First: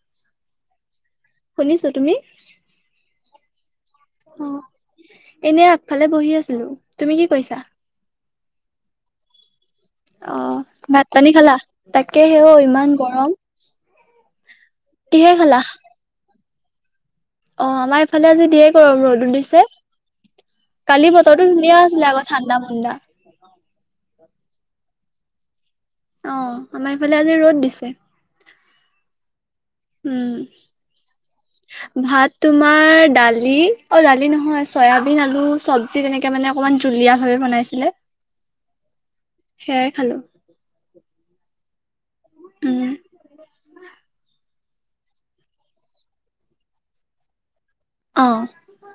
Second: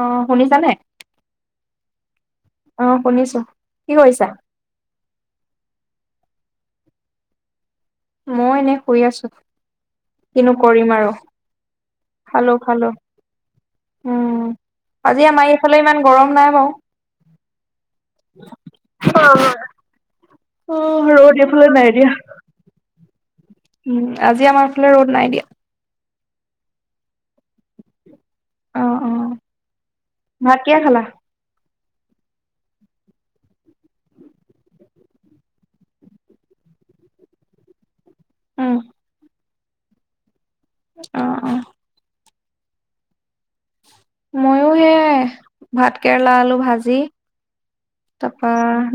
অ শুনিছানে শুনিছো তুমি অ শুনিছো কি কৰিছা অ', এনে আগফালে বহি আছিলো তুমি কি কৰিচা? মই এনে শুই আছো। কিনো অ', কৰিম ভাত আৰু পানী খালা তাকে ঔ খালো খালো ইমান গৰম। উম, আজি কিহে আমাৰ খালা? এইফালে ইমান গৰম নাই বাৰু। অ', আমাৰ এইফালে আজি ধেৰ গৰম ৰ'দো দিছে। অ', কালি ৰ'দ বতৰটো এইফালে ধুনীয়া নাই আছিলে দিয়া। আকৌ ঠাণ্ডা মাণ্ডা। উম, আজি আমাৰ ফালে ৰ'দ নাই দিয়া। অ', আমাৰ ইফালে আজি ৰ'দ দিছে। অ', অ', ভাত কিহে খালা? উম। ভাত তোমাৰ দালি অ', দালি নহয় চয়াবিন আলু চব বি তেনেকে মানে অকণমান জুলীয়াভাৱে বনাইছিলে। উম। সেয়াই খালো। অ অ', উম মইও সে ভাত কেৰেলা আলু ভাজি অ' তাপা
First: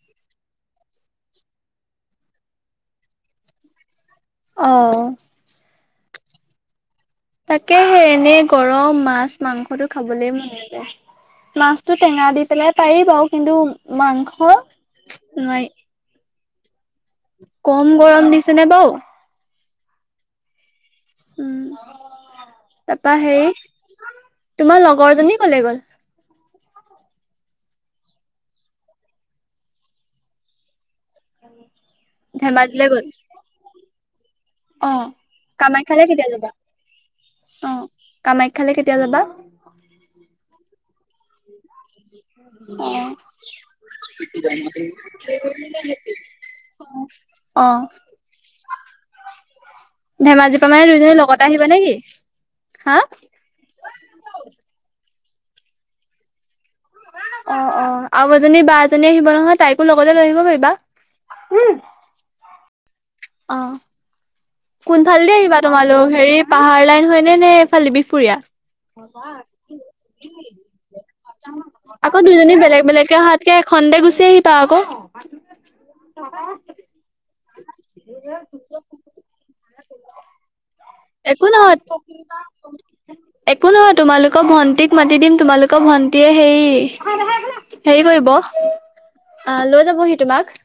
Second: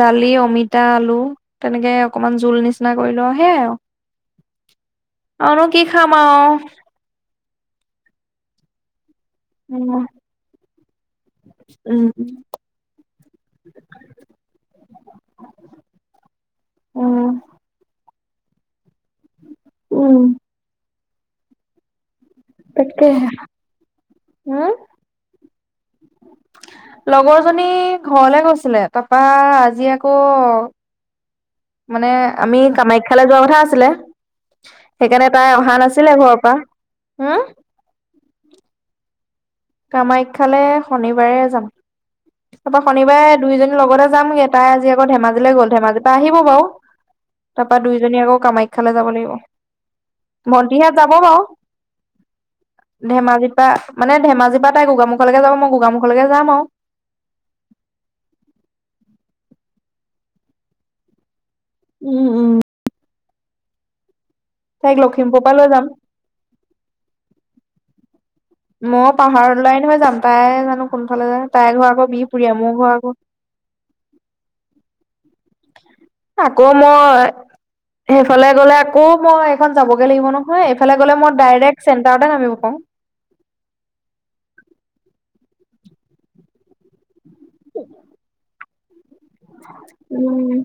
দালি অমিতা আলু তেনেকে অকমান জোল নিচিনা কৰি লওঁ সেয়াই আৰু। অ' আৰুনো কি খাম আৰু। তাকে হে এনেই গৰম মাছ মাংসতটো উম, খাবলৈ মন নাযায়। মাছটো টেঙা উম, দি পেলাই পাৰি বাৰু কিন্তু মাংস নোৱাৰি। উম। কম গৰম দিছেনে বাৰু। উম। উম, তাৰাপা তাকেহে। হেৰি উম? তোমাৰ লগৰ জনী কলে গ'ল? লগৰ জনী ঘৰলে গৈছিলে তাৰপা আজি আকৌ মানে আমি ধেমাজিলে গ'ল কামাখ্যালৈ যোৱা কথা আছিলে। অ সেইকাৰণে তাই অহা কামাখ্যালে নাছিলে কেতিয়া ঘৰৰ যাবা পৰা হম। অ কামাখ্যালে কেতিয়া যাবা? কামাখ্যালে শনিবাৰে যাম। [inaudible] তাৰপৰা অ শনিবাৰে দুইজনীৰ লগতে যামগে তাই আজি আকৌ ধেমাজিলৈ গ'ল ধেমাজিৰ পৰা আহিব বাৰু। তাৰ অ পৰাৰা দুইজনী আকৌ কামাখ্যালৈ যাব লাগিব। ধেমাজিৰ পৰা মানে ভণ্টিহত যাব দুইজনী বাৰু লগতে আহিবা নে কি হা ধেমাজিত মানে ধেমাজি পৰা তাই গোগামুখলৈকে যাব মই গোগামুখলেকে যাম আৰু। অ', অ', আৰু এজনী বা এজনী আহিব নহয় তাইকো লগতে লৈ আহিব পাৰিবা। উম। উম অঁ'। তাইক কোনফালেদি লখিমপুৰ পৰা আহিবা লৈ যাম তোমালোক হেৰি পাহাৰ লাইন হয়নে নে এইফালে মই পাহাৰ লাইন হৈ যাম তাই বিহপুৰীয়া? জানো কোনফালে যায় তাইৰ ঘৰ আকৌ বিহপুৰীয়া দুজনী মোৰ ঘৰ বেলেগ আকৌ বেলেগকে অহাত কে এখনতে গুচি আহিবা আকৌ। আকৌ মই সেইফালে গলে আকৌ মই এইখন যাবগে লাগিব ন' মই এইফালে গ'লে মই একো নহয় ডাইৰেক্ট চেণ্টাৰতে নামিব পাৰো। একো নহয়, তোমালোকৰ ভণ্টিক মাতি দিম, তোমালোকৰ ভণ্টিয়ে হেৰি হেৰি কৰিব লৈ যাবহি তোমাক উম,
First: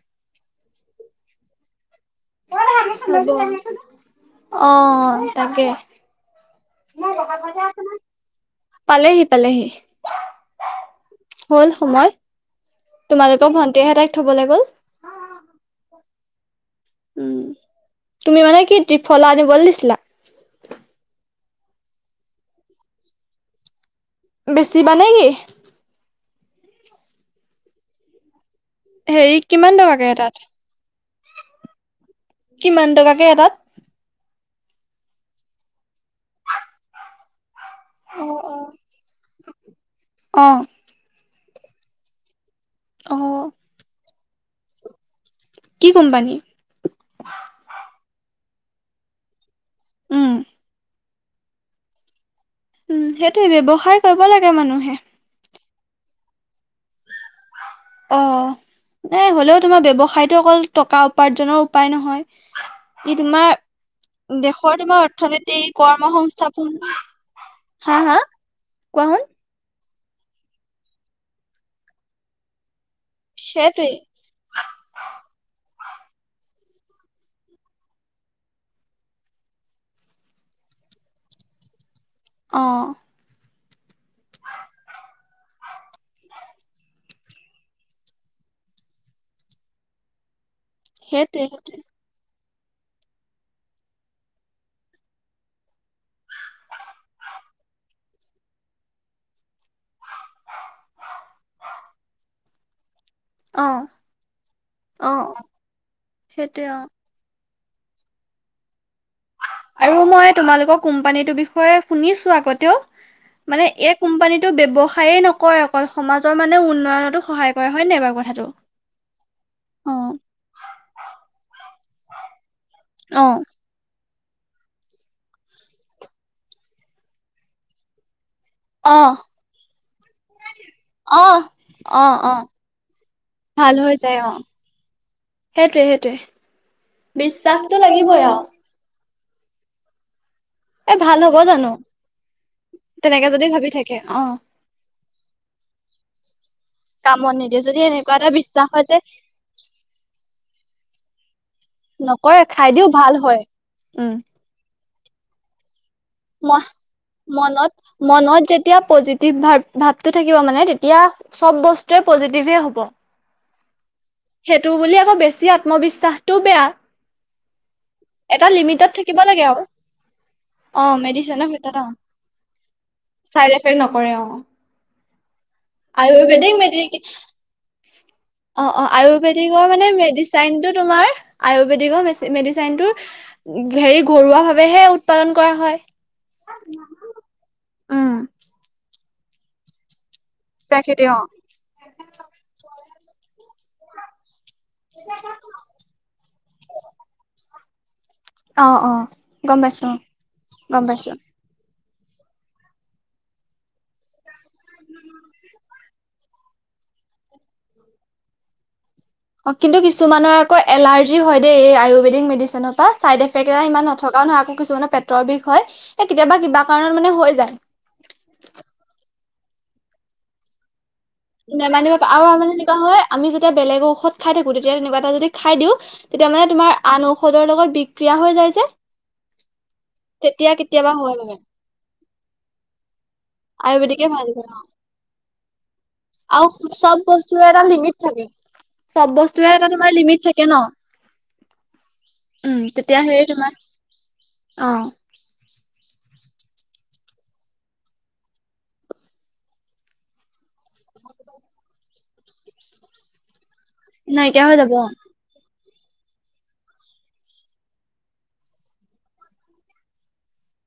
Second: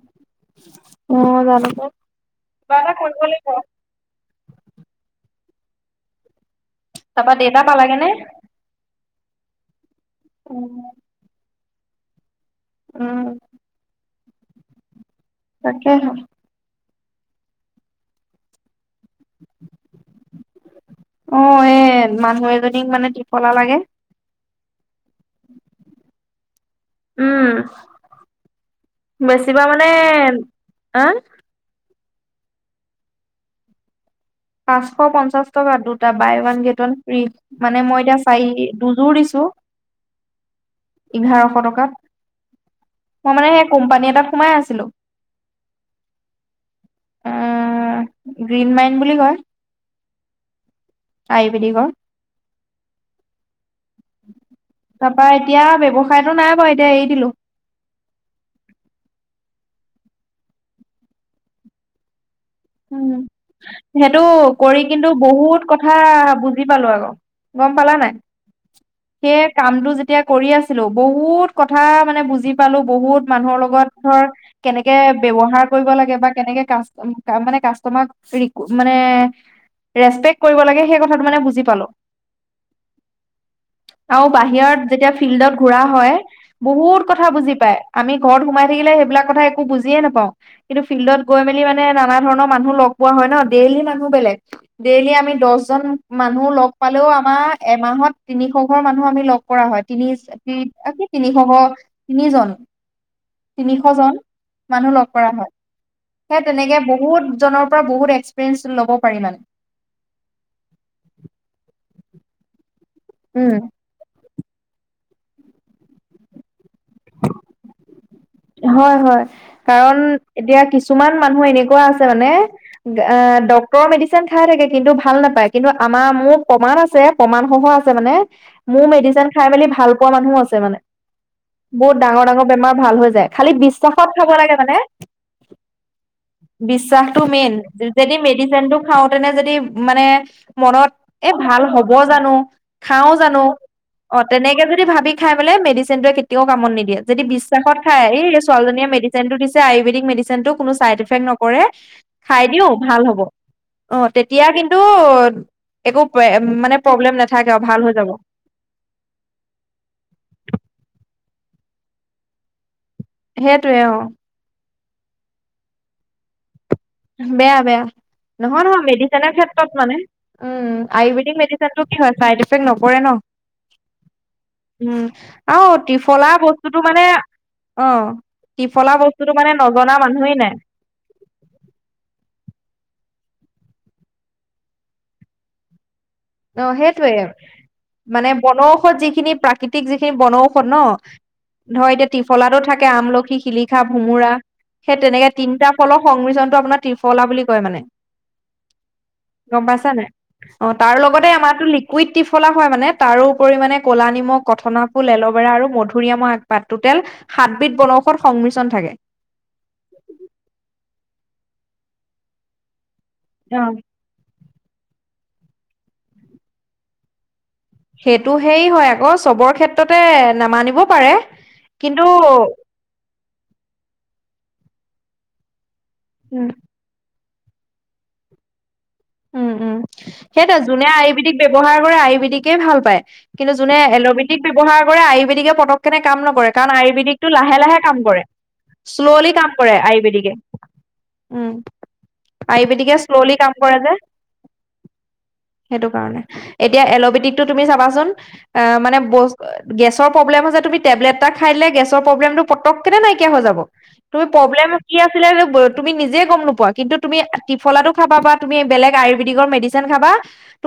অ', জানো পাই। কিবা এটা কৰিব লাগিব। হেল্ল? অ', অ', তাকে। তাৰপা দেউতা পালাগে নে? পালেহি - পালেহি। উম। হল সময়, তোমালোকে ভণ্টি এহে তাইক থবলৈ গল। তাকেহে। উম, তুমি মানে কি ত্ৰিফলা আনিব দিছিলা? অঁ', এই মানুহ এজনীক মানে ত্ৰিফলা লাগে। বেছিবা নেকি? উম হেৰি বেছিবা কিমান মানে টকাকে এটাত আ! কিমান টকাকে এটাত? পাঁচশ পঞ্চাশ টকা দুটা, buy one get one free. মানে মই এতিয়া চাই দুযোৰ দিছো। অ ইঘাৰশ টকাত, অ মই মানে সেই কোম্পানী এটাত সোমাই আছিলো। কি কোম্পানী? আ', গ্ৰীণ মাইন বুলি কয়। উম। আয়ুৰ্বেদিকৰ। উম, সেইটোয়ে ব্যৱসায় কৰিব লাগে মানুহে। তাৰাপা এতিয়া ব্যৱসায়টো নাই বাৰু এতিয়া এৰি দিলোঁ। অ'হ মানে হ'লেও তোমাৰ ব্যৱসায়তো অকল টকা উপাৰ্জনৰ উপায় নহয়। ই উম, তোমাৰ সেইটো দেশৰ কৰি তোমাৰ কিন্তু অৰ্থনীতি বহুত কথা কৰ্ম বুজি সংস্থাপন পালো আকৌ। গম হা পালা হা নাই? কোৱা শুন সেই কামটো যেতিয়া কৰি আছিলো, বহুত কথা মানে বুজি পালো বহুত মানুহৰ লগত সেইটোৱে ধৰ, কেনেকে ব্যৱহাৰ কৰিব লাগে বা কেনেকে কাষ্টম কা মানে কাষ্টমাক ৰি মানে ৰেচপেক্ট কৰিব লাগে সেই কথাটো মানে বুজি পালো। অ'। আৰু বাহিৰত যেতিয়া ফিল্ডত ঘুৰা হয়, বহুত কথা বুজি পাই, আমি ঘৰত সোমাই থাকিলে সেইবিলাক কথা একো বুজিয়ে নাপাওঁ কিন্তু ফিল্ডত গৈ সেইটোৱে মেলি মানে নানা ধৰণৰ মানুহ লগ পোৱা হয় ন, ডেইলি মানুহ বেলেগ। ডেইলি আমি দছজন মানুহ লগ পালেও আমাৰ এমাহত তিনিশ ঘৰ মানুহ আমি লগ কৰা হয়, তিনিশ তি এ কি তিনিশ ঘৰ তিনি জন। অ তিনিশজন মানুহ লগ অ অ কৰা হয়। সেই সেইটোৱে তেনেকে অ বহুত জনৰ পৰা বহুত এক্সপিৰিয়েঞ্চ ল'ব পাৰি মানে। আৰু মই তোমালোকৰ কোম্পানীটোৰ বিষয়ে শুনিছো আগতেও উম মানে এক কোম্পানীটো ব্যৱসায়ে নকৰে, অকল সমাজৰ মানে উন্নয়নতো সহায় কৰা হয় নে এই বাৰু কথাটো? হয় হয়। অ কাৰণ এতিয়া কিছুমান মানুহ এনেকুৱা আছে মানে গা অ ড তৰ মেডিচিন খাই থাকে কিন্তু ভাল নাপায় কিন্তু আমাৰ মোৰ প্ৰমাণ আছে, প্ৰমাণসহ আছে মানে মোৰ অ মেডিচিন খাই মেলি ভাল পোৱা মানুহো আছে মানে অ বহুত অ ডাঙৰ - অ ডাঙৰ বেমাৰ ভাল হৈ যায়। খালি ভাল বিশ্বাসত হৈ যায় খাব অ লাগে মানে। সেইটোৱে সেইটোৱে বিশ্বাসটো মেইন বিশ্বাসটো যদি লাগিবই মে আৰু ডিচিনটো খাওঁতেনে যদি মানে মনত এ ভাল হ'ব জানো খাও তেনেকে জানো যদি ভাবি থাকে অ', তেনেকে যদি ভাবি খাই পেলাই মেডিচিনটোৱে কেতিয়াও কামত নিদিয়ে যদি কামত নিদিয়ে বিশ্বাসত যদি খাই এনেকুৱা এই এটা বিশ্বাস হয় ছোৱালজনীয়ে যে মডিচিনটো দিছে আয়ুৰ্বেদিক মেডিচিনটো কোনো চাইড এফেক্ট নকৰে। খাই দিও ভাল হ'ব। অঁ উম। তেতিয়া কিন্তু একো মই মানে প্ৰব্লেম নাথাকে আৰু ভাল হৈ যাব। তেতিয়া পজিটিভ ভাৱ ভাৱটো থাকিব মানে তেতিয়া চব বস্তুৱে পজিটিভে হ'ব। সেইটোৱে অঁ। সেইটো বুলি আকৌ বেছি আত্মবিশ্বাসটোও বেয়া। বেয়া বেয়া, এটা নহয় নহয় লিমিটত থাকিব মেডিচিনৰ লাগে আৰু ক্ষেত্ৰত মানে। উম, অ আয়ুৰ্বেদিক মেডিচিনৰ ভিতৰত অ মেডিচিনটো কি হয় চাইড এফেক্ট নপৰে ন'। চাইড এফেক্ট নকৰে অ উম, আৰু ত্ৰিফলা আয়ুৰ্বেদিক বস্তুটো মেডি মানে অঁ অ অ ত্ৰিফলা বস্তুটো মানে আয়ুৰ্বেদিকৰ নজনা মানুহেই নাই। মেডিচাইনটো তোমাৰ আয়ুৰ্বেদিকৰ মেডিচিনটো হেৰি ঘৰুৱা ভাৱেহে উৎপাদন কৰা হয়। অঁ সেইটোয়ে, উম মানে বনৌষধ যিখিনি প্ৰাকৃতিক যিখিনি বনৌ ষধ ন। প্ৰাকৃতি অ ধৰ এতিয়া ত্ৰিফলাতো থাকে আমলখি, শিলিখা, ভোমোৰা। সেই তেনেকে তিনিটা ফলৰ সংমিশ্ৰণটো আপোনাৰ ত্ৰিফলা বুলি কয় মানে। অ অ গম পাইছ পাইছো অ নাই? অঁ, গম তাৰ পাইছো লগত আমাৰতো লিকুইড ত্ৰিফলা হয় মানে, তাৰোওপৰি মানে ক'লা নিমখ, কঠনা ফুল, এল'ভেৰা আৰু মধুৰিআমৰ আগ পাত, টোটেল সাতবিধ বনৌষধ সংমিশ্ৰণ থাকে। কিন্তু কিছুমানৰ আকৌ এলাৰ্জি হয় দেই। এই আয়ুৰ্বেদিক মেডিচিনৰ পৰা চাইড এফেক্ট এটা অ ইমান থকাও নহয় আকৌ কিছুমানৰ পেটৰ বিষ হয় এ কেতিয়াবা কিবা কাৰণত মানে হৈ যায়। সেইটো সেই হয় আকৌ চবৰ ক্ষেত্ৰতে নামানিব পাৰে। নেমানিব কিন্তু পাৰে। আৰু মানে তেনেকুৱা হয় আমি যেতিয়া বেলেগৰ ঔষধ খাই থাকো তেতিয়া তেনেকুৱা এটা যদি খাই দিওঁ তেতিয়া উম মানে তোমাৰ আন ঔষধৰ লগত বিক্ৰিয়া হৈ যায় যে। তেতিয়া সেইটোয়ে যোনে কেতিয়াবা হয় মানে আয়ুৰ্বেদিক ব্যৱহাৰ কৰে আয়ুৰ্বেদিকে ভাল পায়। কিন্তু যোনে আয়ুৰ্বেদিকে ভাল এল'বেদিক কৰে ব্যয়ৱহাৰ কৰে, আয়ুৰ্বেদিকে পতক কেনে কাম নকৰে আৰু কাৰণ চব আয়ুৰ্বেদিকতটো বস্তুৰে লাহে এটা লাহে কাম লিমিট কৰে। থাকে চব শ্ল'লি বস্তুৰে কাম এটা কৰে তোমাৰ লিমিট আয়ুৰ্বেদিকে। থাকে ন উম [inaudible] আয়ুৰ্বেদিকে, শ্ললি কাম কৰে যে। অঁ। সেইটো কাৰণে এতিয়া এল'বেটিকটো তুমি চাবাচোন অ মানে বস্ত গেছৰ প্ৰব্লেম হৈছে তুমি টেবলেট এটা খাই দে গেছৰ প্ৰব্লেমটো পতকে নাইকিয়া হৈ যাব। তুমি নাইকিয়া হৈ প্ৰব্লেম যাব অ কি আ ছিলে তুমি নিজে গম নোপোৱা কিন্তু তুমি ত্ৰিফলাটো খাবা বা তুমি বেলেগ আয়ুৰ্বেদিকৰ মেডিচিন খাবা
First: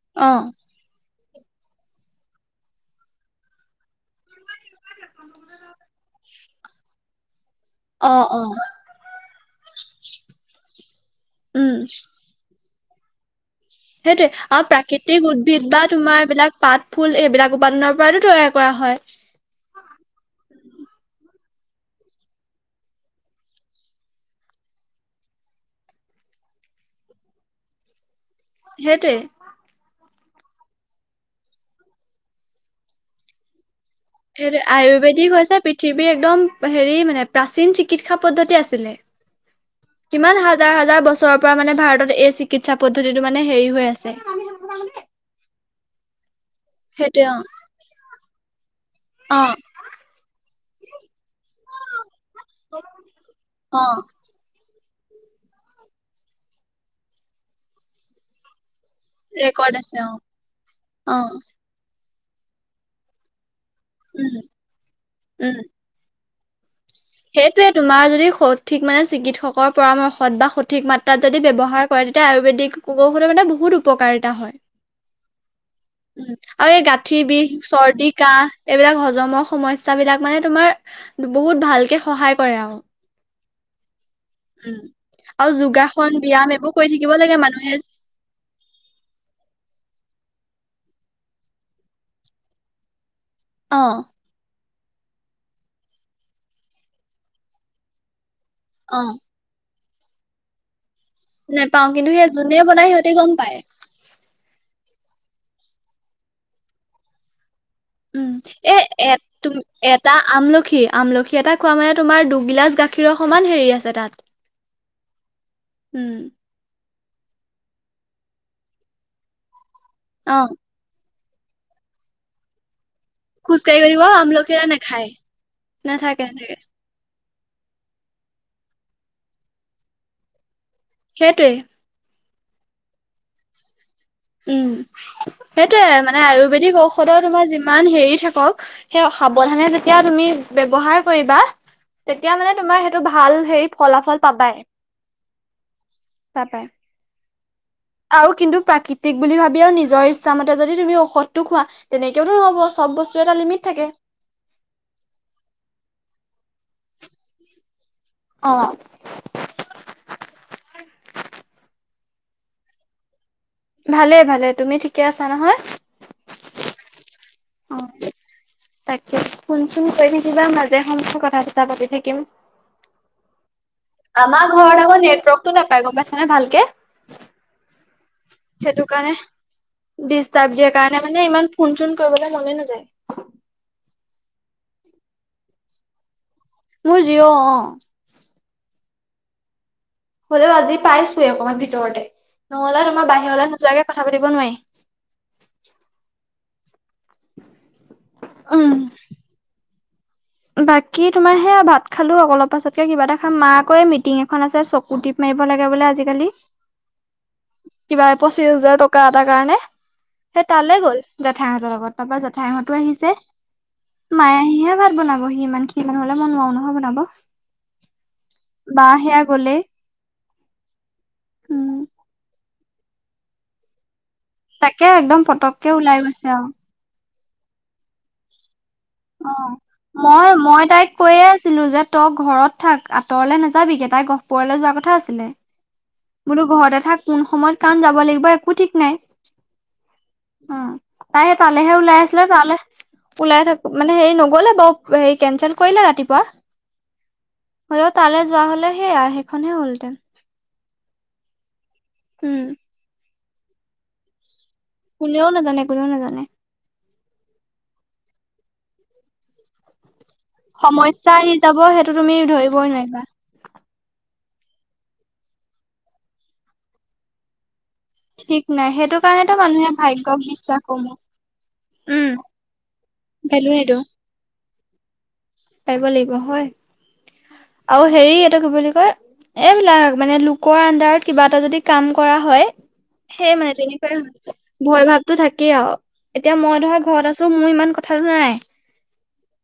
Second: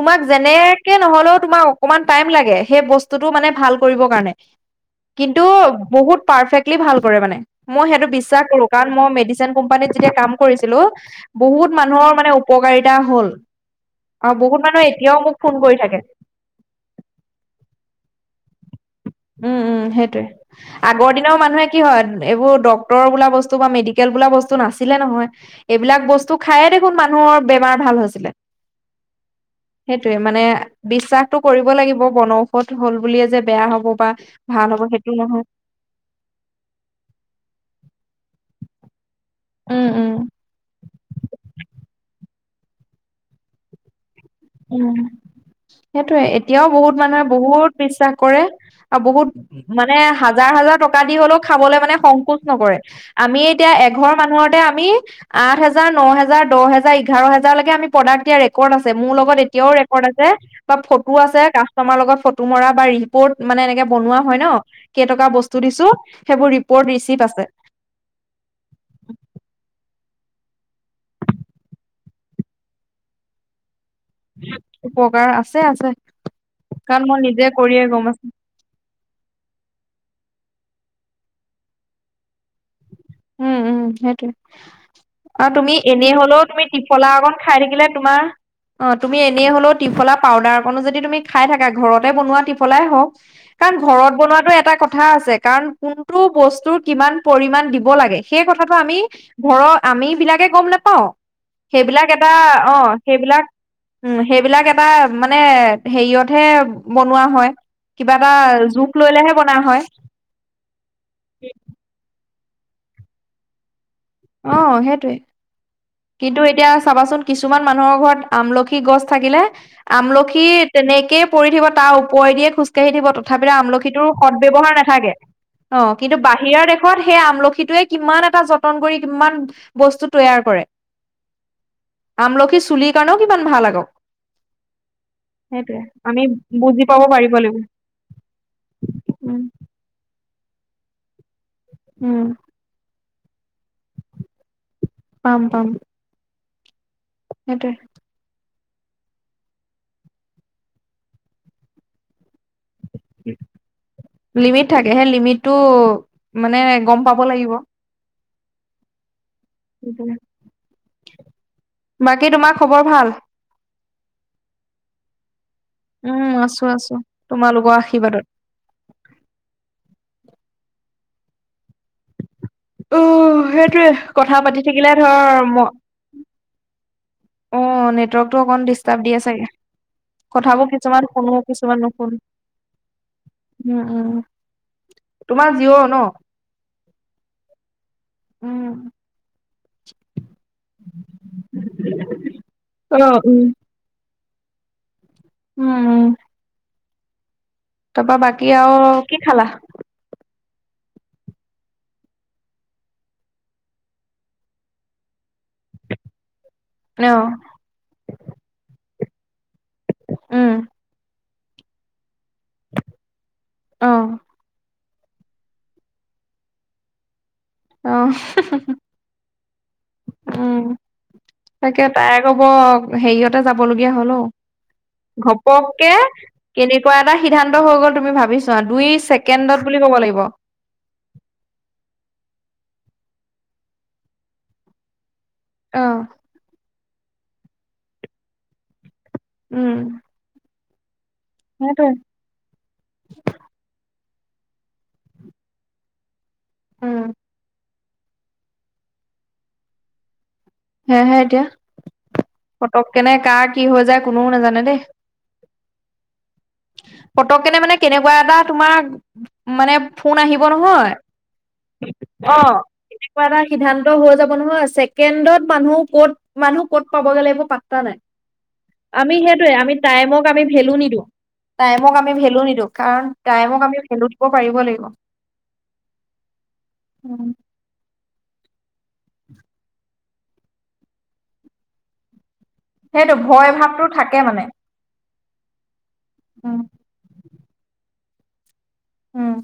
তোমাক যেনে কে নহলেও তোমাৰ অকমান টাইম লাগে সেই বস্তুটো মানে ভাল কৰিবৰ কাৰণে। কিন্তু বহুত পাৰফেক্টলি ভাল কৰে মানে। মই সেইটো অ অ বিশ্বাস কৰো কাৰণ মই মেডিচিন কোম্পানীত যেতিয়া কাম কৰিছিলো উম বহুত মানুহৰ মানে উপকাৰিতা হ'ল। সেইটোয়ে বহুত আৰু মানুহে এতিয়াও প্ৰাকৃতিক মোক ফোন উদ্ভিদ কৰি বা থাকে তোমাৰ এইবিলাক পাত ফুল এইবিলাক উপাদানৰ পৰাতো তৈয়াৰ কৰা হয়। উম উম, সেইটোৱে। আগৰ দিনাও মানুহে কি হয় এইবোৰ ডক্টৰ বোলা বস্তু বা মেডিকেল বোলা বস্তু নাছিলে নহয়। এইবিলাক বস্তু খায়ে দেখোন মানুহৰ বেমাৰ ভাল হৈছিলে। সেইটোৱে। সেইটোৱে মানে বিশ্বাসতটো কৰিব লাগিব বনৌষধ হ'ল বুলিয়ে যে বেয়া হ'ব বা ভাল হ'ব সেইটো আয়ুৰ্বেদিক নহয় হৈছে পৃথিৱীৰ একদম হেৰি মানে প্ৰাচীন চিকিৎসা পদ্ধতি আছিলে। উম উম কিমান হাজাৰ হাজাৰ বছৰৰ পৰা মানে ভাৰতত এই চিকিৎসা পদ্ধতিটো মানে হেৰি হৈ আছে। উম সেইটোৱে এতিয়াও বহুত মানুহে সেইটোৱে বহুত বিশ্বাস কৰে আৰু বহুত অ' মানে হাজাৰ হাজাৰ টকা দি হ'লেও খাবলৈ মানে সংকোচ নকৰে, আমি এতিয়া অ অ এঘৰ মানুহতে আমি আঠ হাজাৰ, ন' হেজাৰ, দহ হজাৰ, এঘাৰ হাজাৰলৈকে আমি প্ৰডাক দিয়া ৰেকৰ্ড আছে মোৰ লগত এতিয়াও ৰেকৰ্ড আছে বা ফটো অ', আছে কাষ্টমাৰৰ লগত ফটো মাৰা বা ৰিপৰ্ট মানে এনেকে বিনোৱা হয় উম, ন' কেইটকা বস্তু উম। দিছোঁ সেইবোৰ ৰিপৰ্ট ৰি সেইটোৱে তোমাৰ যদি সঠিক মানে চিকিৎসকৰ পৰামৰ্শত বা সঠিক মাত্ৰাত যদি ব্যৱহাৰ কৰে তেতিয়া আয়ুৰ্বেদিক [unintelligible] মানে বহুত উপকাৰ তা হয় উপকাৰ আছে আছে উম, আৰু এই কাৰণ মই গাঁঠিৰ নিজে বিষ, কৰিয়ে গম চৰ্দি আছো কাহ এইবিলাক হজমৰ সমস্য বিলাক মানে তোমাৰ বহুত ভালকে সহায় কৰে আৰু। উম, উম সেইটোৱে। উম। অ আৰু তুমি যোগাসন, এনেই হ'লেও ব্যায়াম তুমি এইবোৰ কৰি টিফলা থাকিব অকণ লাগে খাই মানুহে থাকিলে তোমাৰ অ তুমি এনেই হ'লেও টিফলা পাউদাৰকনো যদি তুমি খাই থাকা ঘৰতে বনোৱা টিফলাই হওক [inaudible] অ', কাৰণ ঘৰত বনোৱাটো এটা কথা আছে কাৰণ কোনটো বস্তুৰ কিমান পৰিমমানণ দিব লাগে সেই কথাটো আমি অ', ঘৰৰ আমি বিলাকে গ'ম নাপাওঁ। নেপাও সেইবিলাক কিন্তু এটা সেই যোনে অ বনাই সিহঁতে গম সেইবিলাক পায়। উম সেইবিলাক এটা মানে হেৰিয়তহে বনোৱা হয়। কিবা এটা জোখ লৈ লৈ হে বনৱা হয়। তা আমলখি, আমলখি এটা খোৱা মানে তোমাৰ দুগিলাচ গাখীৰৰ সমান হেৰি আছে তাত। অ সেইটোৱে, উম কিন্তু এতিয়া চাবাচোন কিছুমান মানুহৰ ঘৰত আমলখি গছ থাকিলে, অ আমলখি তেনেকেই পৰি থাকিব তাৰ ওপৰে দিয়ে খোজকাঢ়ি দিব তথাপিতো খোজকাঢ়ি গৈ থাকিব আমলখিটোৰ সদ আমলখি এটা ব্যয়ৱহাৰ নাখায় নাথাকে। অ কিন্তু নাথাকে নাথাকে বাহিৰৰ দে ত সেই আমলখিটোৱে কিমান এটা যতন কৰি কিমান বস্তু তৈয়াৰ কৰে। সেইটোৱে। আমলখি চুলিৰ কাৰণেও কিমান ভাল আকৌ। উম সেইটোয়ে মানে আমি আয়ুৰ্বেদিক বুজি পাব ঔষধৰ পাৰিব তোমাৰ লাগিব যিমান হেৰি থাকক সেই উম সাৱধানে যেতিয়া তুমি ব্যৱহাৰ কৰিবা উম তেতিয়া মানে তোমাৰ সেইটো ভাল হেৰি ফলাফল পাবাই। পাম পাম। [inaudible] সেইটোৱে। আৰু কিন্তু প্ৰাকৃতিক বুলি ভাবিও নিজৰ ইচ্ছামতে যদি তুমি ঔষধটো খোৱা তেনেকেওতো নহ'ব চব বস্তু এটা লিমিট থাকে। লিমিট থাকে, সেই লিমিটটো মানে গম পাব লাগিব। অ নিপিন্ধা বাকী তোমাৰ খবৰ ভাল ভালে ভালে তুমি ঠিকে আছা নহয় উম আছো আছো তোমালোকৰ আশীৰ্বাদত তাকে ফোন চোন কৰি থাকিবা মাজে সময়ে কথা চথা পাতি থাকিম উম সেইটোৱে কথা আমাৰ পাতি ঘৰত থাকিলে আক ধৰ নেটৱৰ্কটো ম নাপায় গম পাইছনে ভালকে অ নেটৱৰ্কটো অকণ সেইটো ডিষ্টাৰ্ব কাৰণে দিয়ে চাগে ডিষ্টাৰ্ব কথাবোৰ দিয়াৰ কাৰণে কিছুমান মানে শুনো ইমান ফোন কিছুমান চোন নুশুনো কৰিবলৈ মনে নাযায়। উম উম তোমাৰ জিঅ ন মোৰ জিৱ অ উম [unintelligible] হলেও আজি পাইছোৱে অকমান ভিতৰতে নহলে অ তোমাৰ উম বাহিৰলৈ নোযোৱাকে কথা পাতিব নোৱাৰি উম [inaudible] তাপা বাকী উম আৰু কি খালা বাকী তোমাৰ সেয়া ভাত খালো অলপ পাছতকে কিবা এটা খাম মা আক মিটিং এখন আছে পুতিপ মাৰিব লাগে বোলে আজিকালি অ কিবা পঁচিশ হাজাৰ টকা এটাৰ কাৰণে উম সেই তালৈ গ'ল জাঠাইহঁতৰ লগত তাপা ঠাইহঁতো আহিছে অ মায়ে আহিহে ভাত বনাব সি ইমান খিনি মানু্হহলে মন নোৱাৰো নহয় বনাব অ বা সেয়া গলেই উম উম তাকে তাই আক হেৰিয়তে যাবলগীয়া হল অ তাকে একদম পতককে ঘপককে ওলাই গৈছে আৰু কে কোৱা এটা সিদ্ধান্ত হৈ গ'ল তুমি ভাবিছোৱা দুই অ ছেকেণ্ডত বুলি ক'ব লাগিব মই মই তাইক কৈয়ে আছিলো যে তই ঘৰত থাক আঁতৰলে নাযাবিগে তাই গহপুৰলে যোৱা কথা আছিলে অ বোলো ঘৰতে থাক কোন সময়ত কাৰণ যাব লাগিব একো ঠিক নাই উম উম তাই তালেহে সেইটোৱে ওলাই আছে লে তালে ওলাই থাকোতে মানে হেৰি নগলে বাৰু হেৰি কেন্চেল কৰিলে ৰাতিপুৱা উম হলেও তালৈ যোৱা হলে সেয়া সেইখন হে হ'লহেঁতেন সেয়েহে এতিয়া উম পতককেনে কাৰ কি হৈ যায় কোনো নাজানে দেই কোনেও নাজানে কোনেও নাজানে পতককেনে মানে কেনেকুৱা এটা তোমাৰ মানে ফোন আহি হৱ নহয় সমস্যা আহি যাব সেইটো তুমি অ ধৰিবই নোৱাৰিবা। এনেকুৱা এটা সিদ্ধান্ত হৈ যাব নহয় ছেকেণ্ডত মানুহ ক'ত মানুহ ক'ত পাবগৈ লাগিব পাত্তা নাই ঠিক নাই সেইটো আমি কাৰণেতো সেইটোয়ে মানুহে আমি ভাগ্যক টাইমক আমি বিশ্বাস ভেলু কৰো নিদো টাইমক উম আমি ভেলু নিদো কাৰণ ভেলু টাইমক নিদিওঁ আমি ভেলু দিব পাৰিব লাগিব পাৰিব লাগিব হয় আৰু হেৰি এইটো কি বুলি কয় এইবিলাক মানে লোকৰ আন্ডাৰত কিবা এটা যদি কাম কৰা হয় সেইটো সেই ভয় মানে ভাৱটো তেনেকোৱাই থাকে হৈছে। মানে ভয় ভাৱতো থাকেই আৰু এতিয়া উম মই ধৰা ঘৰত আছো মোৰ ইমান কথাটো নাই। উম,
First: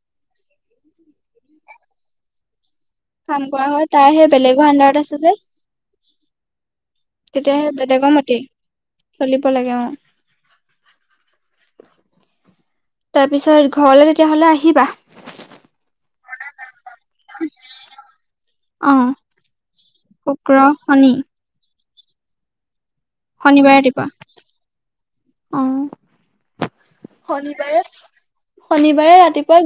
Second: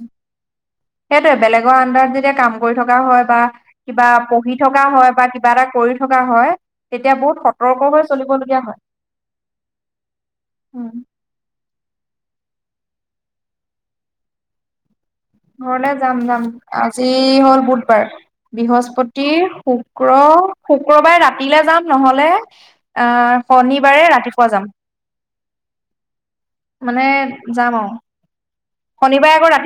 সেইটোয়ে বেলেগৰ আণ্ডাৰত যেতিয়া কাম কৰি থকা হয় বা কাম কৰা হয় কিবা তাই সেই পঢ়ি বেলেগৰ থকা আণ্ডাৰত হয় আছে বা যে কিবা এটা কৰি থকা হয় তেতিয়া বহুত সেই সতৰ্ক হৈ বেলেগৰ মতেই চলিবলগীয়া হয়। চলিব লাগে অ। উম। তাৰ পিছত ঘৰলৈ তেতিয়াহ'লে আহিবা? ঘৰলে যাম যাম। আজি হ'ল বুধবাৰ, অ বৃহস্পতিৰ, শুক্ৰ শুক্ৰ শনি শুক্ৰবাৰে ৰাত তিলে যাম নহলে আহ শনিবাৰে ৰাতিপুৱা যাম। অ মানে যাম শনিবাৰে আৰু, শনিবাৰে আকৌ ৰাতি